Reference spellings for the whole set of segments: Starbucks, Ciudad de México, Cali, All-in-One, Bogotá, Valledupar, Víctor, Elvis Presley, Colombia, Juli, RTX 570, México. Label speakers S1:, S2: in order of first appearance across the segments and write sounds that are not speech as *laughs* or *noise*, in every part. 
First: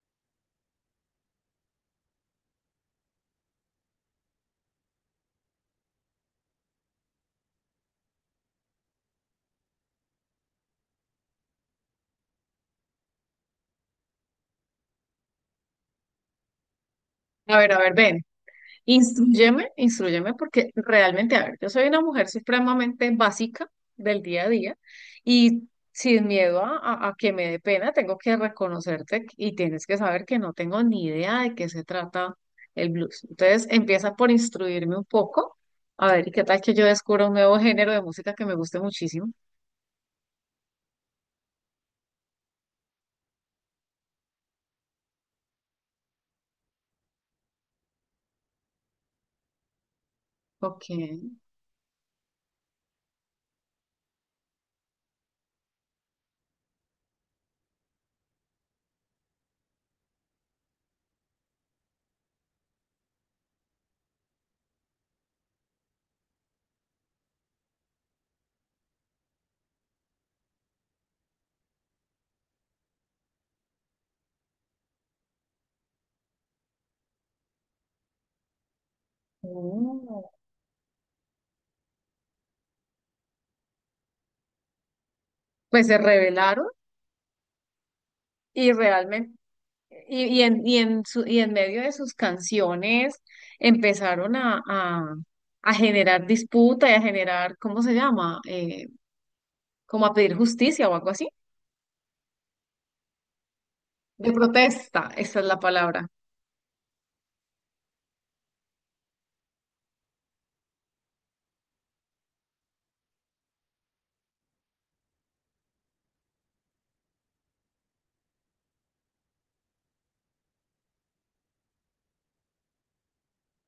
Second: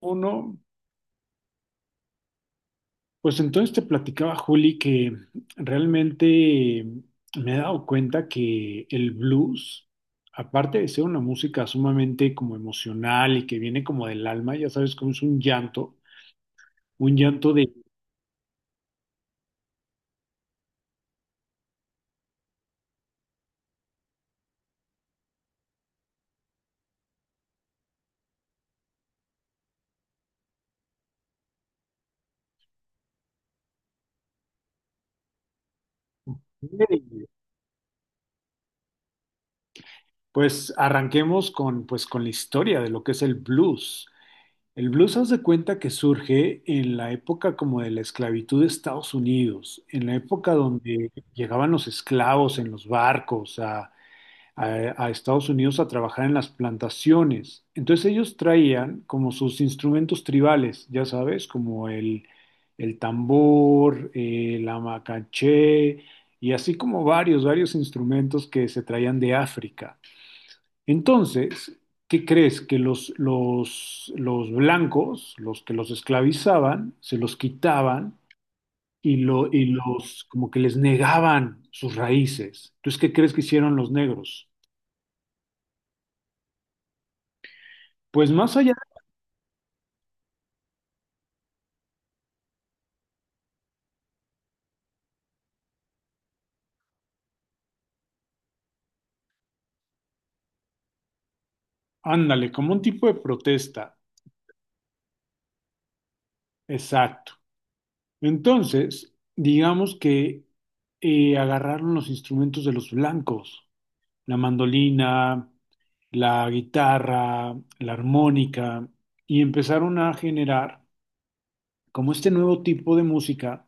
S1: Uno, pues entonces te platicaba, Juli, que realmente me he dado cuenta que el blues, aparte de ser una música sumamente como emocional y que viene como del alma, ya sabes cómo es un llanto de,
S2: A ver, ven, instruyeme, instruyeme, porque realmente, a ver, yo soy una mujer supremamente básica del día a día y sin miedo a que me dé pena, tengo que reconocerte y tienes que saber que no tengo ni idea de qué se trata el blues. Entonces, empieza por instruirme un poco, a ver, y qué tal que yo descubra un nuevo género de música que me guste muchísimo.
S1: pues arranquemos con, pues con la historia de lo que es el blues. El blues, haz de cuenta que surge en la época como de la esclavitud de Estados Unidos, en la época
S2: Ok.
S1: donde llegaban los esclavos en los barcos a Estados Unidos a trabajar en las plantaciones. Entonces ellos traían como sus instrumentos tribales, ya sabes, como el tambor, la macaché y así como varios, varios instrumentos que se traían de África. Entonces, ¿qué crees? Que los blancos, los que los esclavizaban, se los quitaban y, y los
S2: Oh.
S1: como que les negaban sus raíces. Entonces, ¿qué crees que hicieron los negros?
S2: Pues se revelaron
S1: Pues más
S2: y
S1: allá.
S2: realmente Y en medio de sus canciones empezaron a generar disputa y a generar, ¿cómo se llama? Como a pedir justicia o algo así.
S1: Ándale, como un tipo de protesta.
S2: De protesta, esa es la palabra.
S1: Exacto. Entonces, digamos que agarraron los instrumentos de los blancos, la mandolina, la guitarra, la armónica, y empezaron a generar como este nuevo tipo de música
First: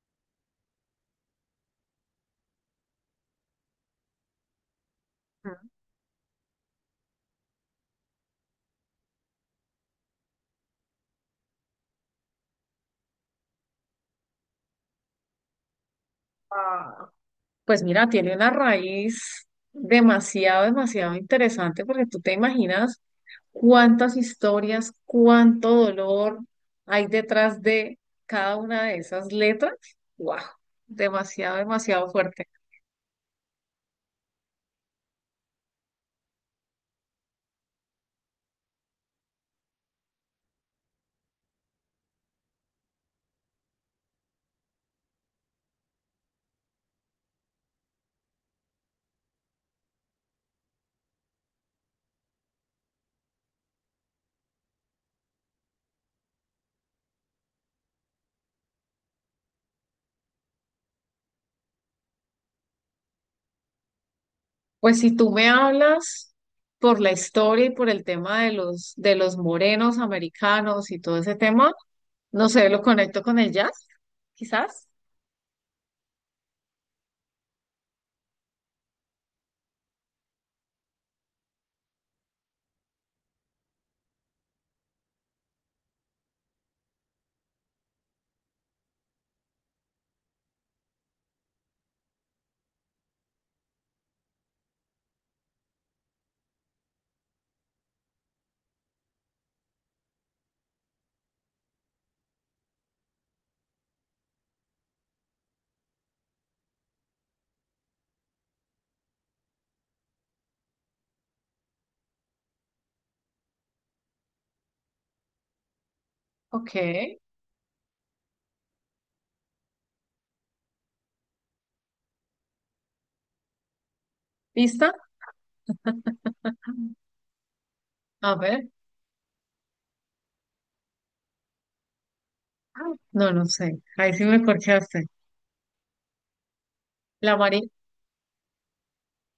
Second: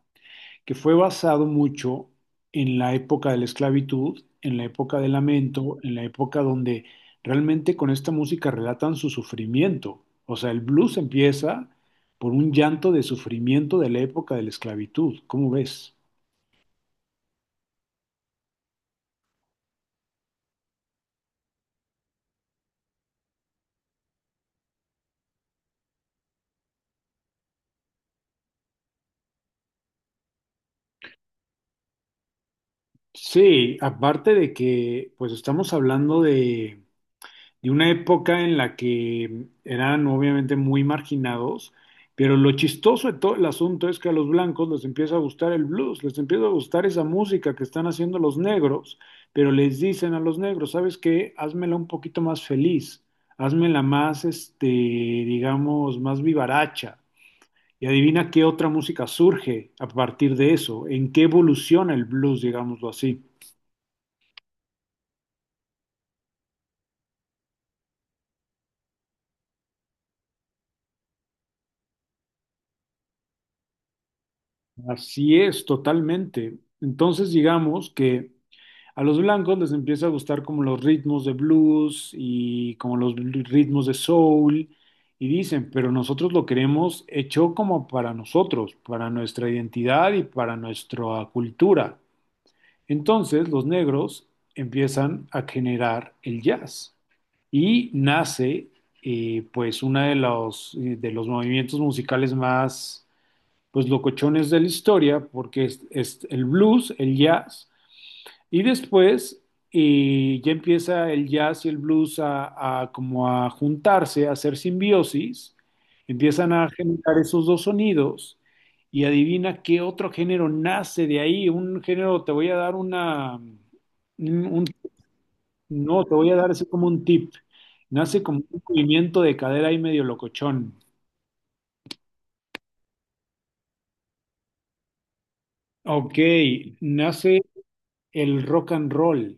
S1: que fue basado mucho en la época de la esclavitud, en la época del lamento, en la época donde realmente con esta música relatan su sufrimiento. O sea, el blues empieza por un llanto de sufrimiento de la época de la esclavitud. ¿Cómo ves?
S2: Ah, Pues mira, tiene una raíz demasiado, demasiado interesante porque tú te imaginas cuántas historias, cuánto dolor hay detrás de cada una de esas letras. ¡Wow! Demasiado, demasiado fuerte.
S1: Sí, aparte de que pues estamos hablando de una época en la que eran obviamente muy marginados, pero lo chistoso de todo el asunto es que a los blancos les empieza a gustar el blues, les empieza a gustar esa música que están haciendo los negros, pero les dicen a los negros, ¿sabes qué? Házmela un poquito más feliz, házmela más, este, digamos, más vivaracha. Y adivina qué otra música surge a partir de eso, en qué evoluciona el blues, digámoslo así.
S2: Pues si tú me hablas por la historia y por el tema de los morenos americanos y todo ese tema, no sé, lo conecto con el jazz, quizás.
S1: Así es, totalmente. Entonces, digamos que a los blancos les empieza a gustar como los ritmos de blues y como los ritmos de soul y dicen, pero nosotros lo queremos hecho como para nosotros, para nuestra identidad y para nuestra cultura. Entonces los negros empiezan a generar el jazz y nace pues uno de los movimientos musicales más pues locochones de la historia porque es el blues, el jazz y después ya empieza el jazz y el blues a como a juntarse, a hacer simbiosis, empiezan a
S2: Ok,
S1: generar esos dos sonidos y adivina qué otro género nace de ahí, un género, te voy a dar una, un-
S2: ¿lista?
S1: no, te voy a dar así como un tip, nace
S2: A
S1: como un
S2: ver.
S1: movimiento de cadera y medio locochón.
S2: Ah, no, no sé. Ahí sí me corchaste.
S1: Ok,
S2: La
S1: nace
S2: María.
S1: el rock and roll.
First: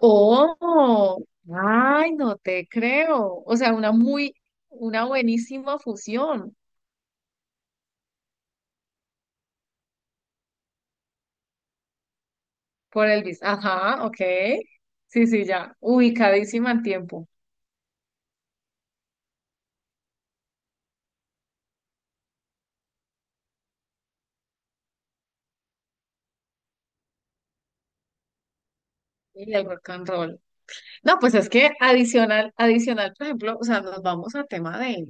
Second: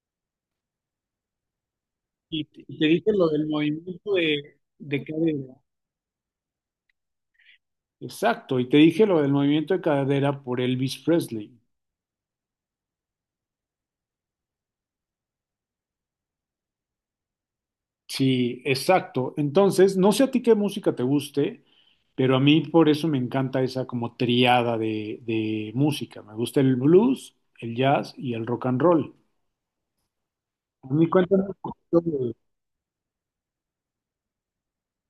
S2: ¡Oh! ¡Ay, no
S1: Y te
S2: te
S1: y te dije lo
S2: creo!
S1: del
S2: O sea, una
S1: movimiento
S2: muy,
S1: de
S2: una
S1: cadera.
S2: buenísima fusión
S1: Exacto, y te dije lo del movimiento de cadera por Elvis Presley.
S2: por Elvis. Ajá, ok. Sí, sí, ya. Ubicadísima en tiempo.
S1: Sí, exacto. Entonces, no sé a ti qué música te guste, pero a mí por eso me encanta esa como triada de música. Me gusta el blues, el jazz y el rock and roll.
S2: Y el rock and roll.
S1: A mí
S2: No, pues
S1: cuéntame
S2: es
S1: un
S2: que
S1: poquito.
S2: adicional, adicional, por ejemplo, o sea, nos vamos a tema de,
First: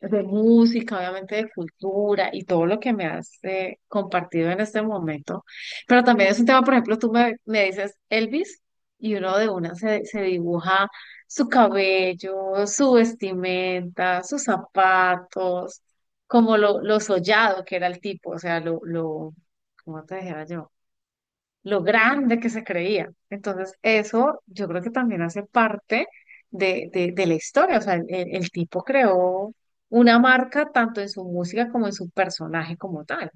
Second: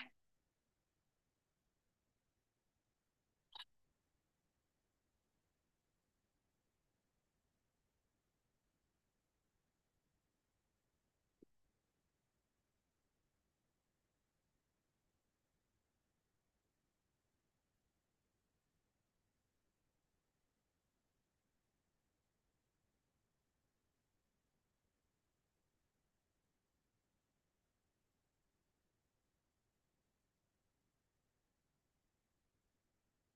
S2: de música, obviamente de cultura y todo lo que me has compartido en este momento. Pero también es un tema, por ejemplo, tú me dices Elvis y uno de una se dibuja su cabello, su vestimenta, sus zapatos, como lo sollado que era el tipo, o sea, lo, ¿cómo te dijera yo? Lo grande que se creía. Entonces, eso yo creo que también hace parte de la historia. O sea, el tipo creó una marca tanto en su música como en su personaje como tal.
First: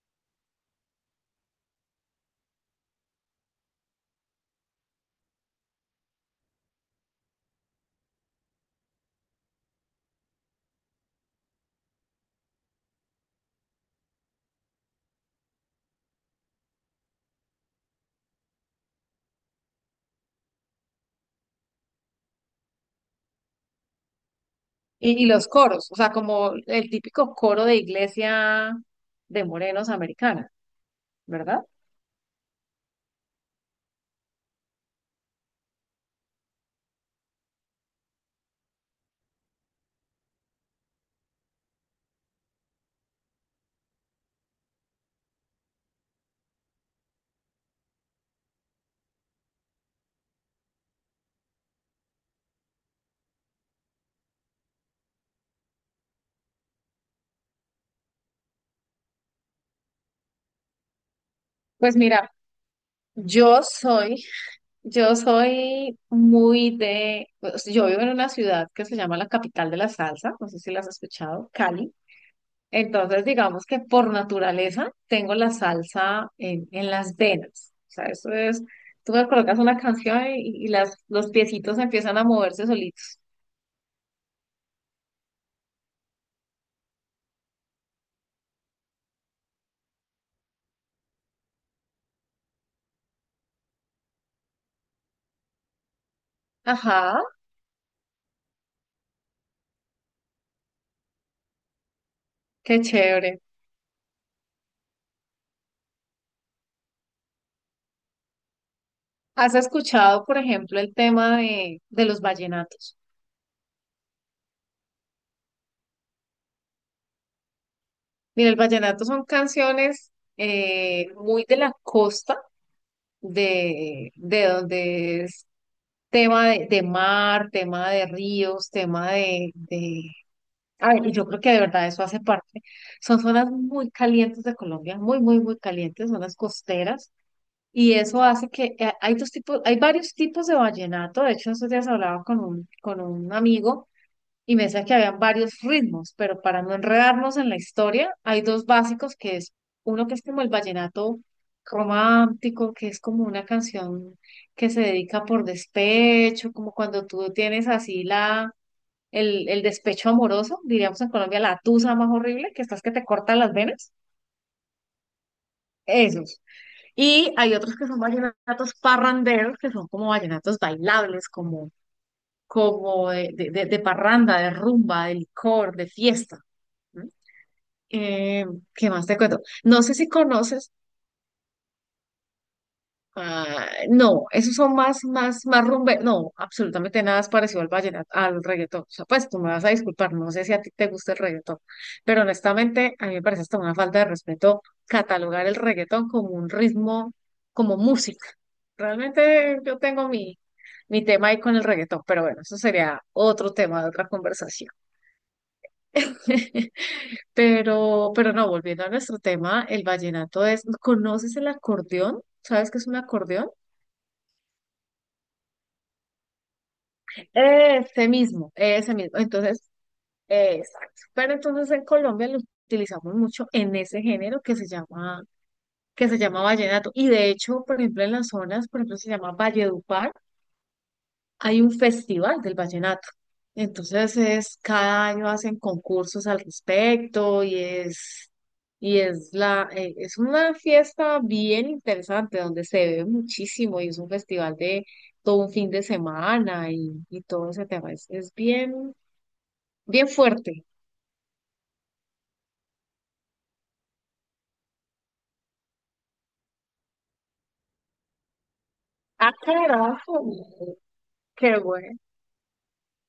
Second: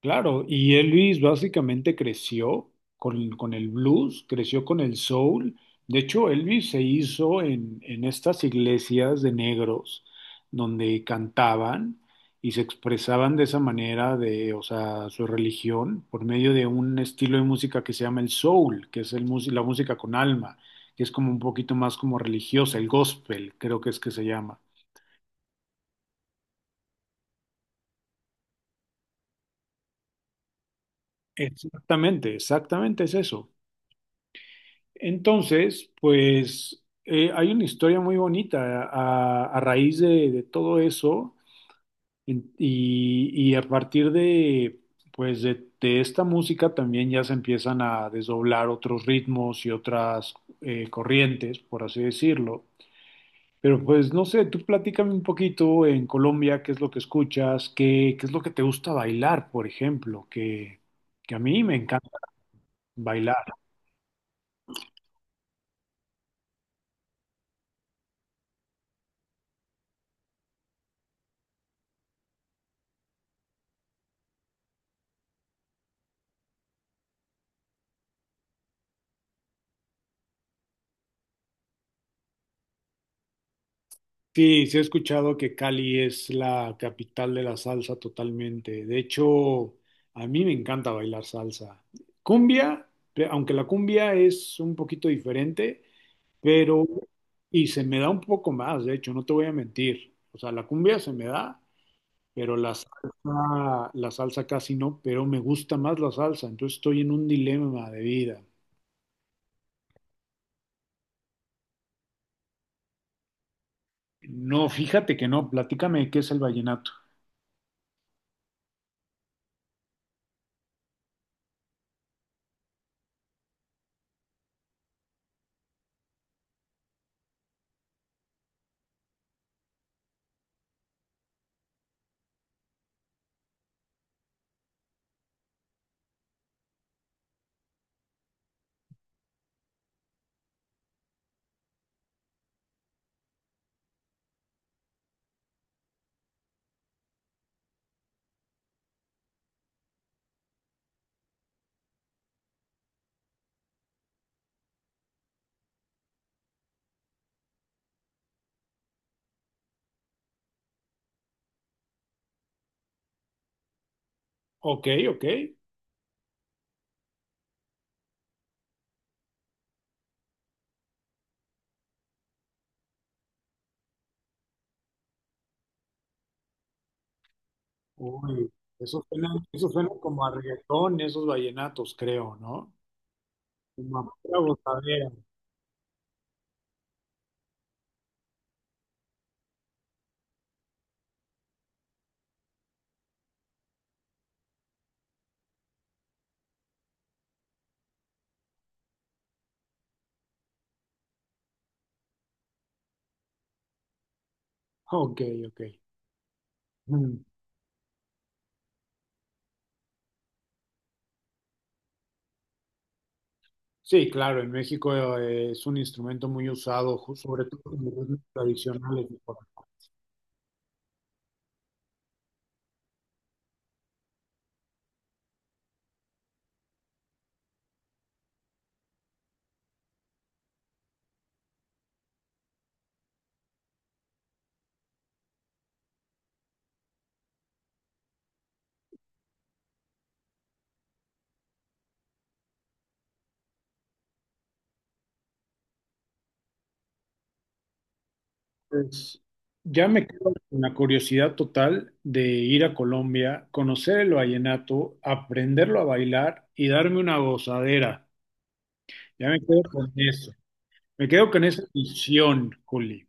S1: Claro, y Elvis básicamente creció con el blues, creció con el soul. De hecho, Elvis se hizo en estas iglesias de negros donde cantaban y se expresaban de esa manera de, o sea, su religión por medio de un estilo de música que se llama el soul, que es el, la música con alma, que es como un poquito más como religiosa, el gospel, creo que es que se llama.
S2: Y los coros, o sea, como el típico coro de iglesia de morenos americana, ¿verdad?
S1: Exactamente, exactamente es eso. Entonces, pues hay una historia muy bonita a raíz de todo eso y a partir de, pues de esta música también ya se empiezan a desdoblar otros ritmos y otras corrientes, por así decirlo. Pero pues no sé, tú platícame un poquito en Colombia, qué es lo que escuchas, qué, qué es lo que te gusta bailar, por ejemplo, que a mí me
S2: Pues
S1: encanta
S2: mira,
S1: bailar.
S2: yo soy, yo soy muy de, o sea, yo vivo en una ciudad que se llama la capital de la salsa, no sé si la has escuchado, Cali. Entonces, digamos que por naturaleza tengo la salsa en las venas. O sea, eso es, tú me colocas una canción y las, los piecitos empiezan a moverse solitos.
S1: Sí, sí he escuchado que Cali es la capital de la salsa totalmente. De hecho, a mí me encanta bailar salsa. Cumbia, aunque la cumbia es un poquito diferente, pero
S2: Ajá,
S1: y se me da un poco más, de hecho, no te voy a mentir. O sea, la cumbia se me da, pero
S2: qué chévere.
S1: la salsa casi no, pero me gusta más la salsa, entonces estoy en un dilema de vida.
S2: ¿Has escuchado, por ejemplo, el tema de los vallenatos?
S1: No, fíjate que no, platícame qué es el vallenato.
S2: Mira, el vallenato son canciones muy de la costa, de donde es tema de mar, tema de ríos, tema de. A ver, y yo creo que de verdad eso hace parte. Son zonas muy calientes de Colombia, muy, muy, muy calientes, zonas costeras. Y eso hace que hay dos tipos, hay varios tipos de vallenato. De hecho, esos días hablaba con un amigo y me decía que habían varios ritmos, pero para no enredarnos en la historia, hay dos básicos que es uno que es como el vallenato romántico, que es como una canción que se dedica por despecho, como cuando tú tienes así la el despecho amoroso, diríamos en Colombia, la tusa más horrible, que estás que te cortan las venas,
S1: Ok, ok.
S2: esos. Y hay otros que son vallenatos parranderos, que son como vallenatos bailables, como, como de parranda, de rumba, de licor, de fiesta, ¿no? Eh,
S1: Uy,
S2: ¿Qué más te cuento?
S1: eso
S2: No
S1: suena
S2: sé si
S1: como a
S2: conoces.
S1: reggaetón, esos vallenatos, creo, ¿no?
S2: Ah,
S1: Como a
S2: no,
S1: pura
S2: esos son más,
S1: gozadera.
S2: más, más rumbe. No, absolutamente nada es parecido al vallenato, al reggaetón. O sea, pues tú me vas a disculpar, no sé si a ti te gusta el reggaetón, pero honestamente a mí me parece hasta una falta de respeto catalogar el reggaetón como un ritmo, como música. Realmente yo tengo mi, mi tema ahí con el reggaetón, pero bueno, eso sería otro tema de otra conversación.
S1: Ok, ok.
S2: *laughs*
S1: Mm.
S2: Pero no, volviendo a nuestro tema, el vallenato es, ¿conoces el acordeón? ¿Sabes qué es un acordeón?
S1: Sí, claro, en México es un instrumento muy usado, sobre todo en los
S2: Ese
S1: ritmos
S2: mismo, ese
S1: tradicionales.
S2: mismo.
S1: ¿No?
S2: Entonces, exacto. Pero entonces en Colombia lo utilizamos mucho en ese género que se llama vallenato. Y de hecho, por ejemplo, en las zonas, por ejemplo, se llama Valledupar, hay un festival del vallenato. Entonces es, cada año hacen concursos al respecto y es la, es una fiesta bien interesante donde se ve muchísimo y es un festival de todo un fin de semana y todo ese tema. Es bien.
S1: Pues, ya me
S2: Bien
S1: quedo con
S2: fuerte.
S1: la curiosidad total de ir a Colombia, conocer el vallenato, aprenderlo a bailar y darme una gozadera. Ya
S2: Ah,
S1: me quedo con
S2: carajo.
S1: eso. Me quedo con
S2: Qué
S1: esa
S2: bueno.
S1: visión, Juli.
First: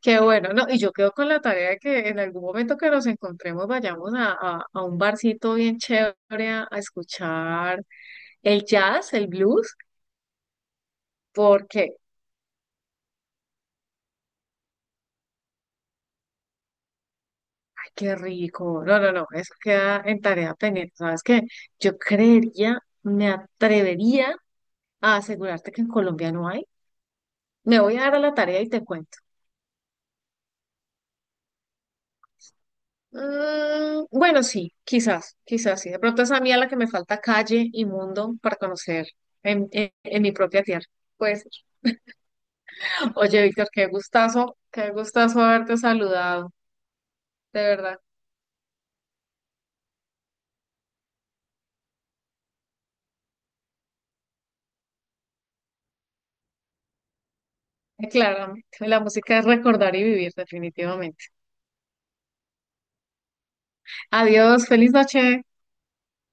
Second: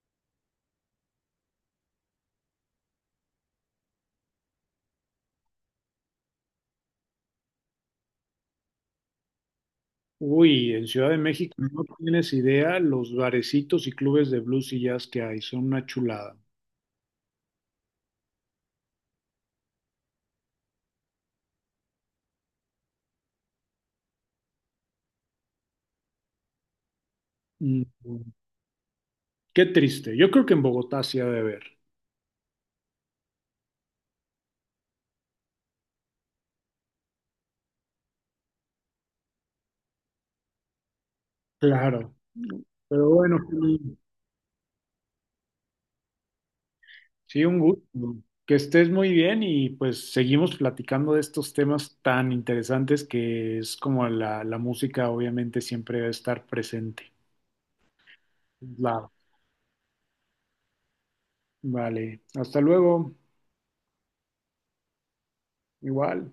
S2: Qué bueno, ¿no? Y yo quedo con la tarea de que en algún momento que nos encontremos vayamos a un barcito bien chévere a escuchar el jazz, el blues,
S1: Uy, en Ciudad de México no
S2: porque,
S1: tienes idea los barecitos y clubes de blues y jazz que hay, son una chulada.
S2: ay, qué rico. No, no, no, eso queda en tarea pendiente. ¿Sabes qué? Yo creería, me atrevería a asegurarte que en Colombia no hay. Me
S1: Mm,
S2: voy a dar a la tarea y te cuento.
S1: qué triste. Yo creo que en Bogotá sí ha de haber.
S2: Mm, bueno, sí, quizás, quizás sí. De pronto es a mí a la que me falta calle y mundo para conocer en mi propia tierra. Pues,
S1: Claro. Pero bueno,
S2: oye, Víctor,
S1: Juli,
S2: qué gustazo haberte saludado,
S1: sí, un
S2: de verdad.
S1: gusto. Que estés muy bien y pues seguimos platicando de estos temas tan interesantes que es como la música obviamente siempre debe estar presente.
S2: Claramente, la
S1: Claro.
S2: música es recordar y vivir, definitivamente.
S1: Vale, hasta luego.
S2: Adiós, feliz noche.
S1: Igual.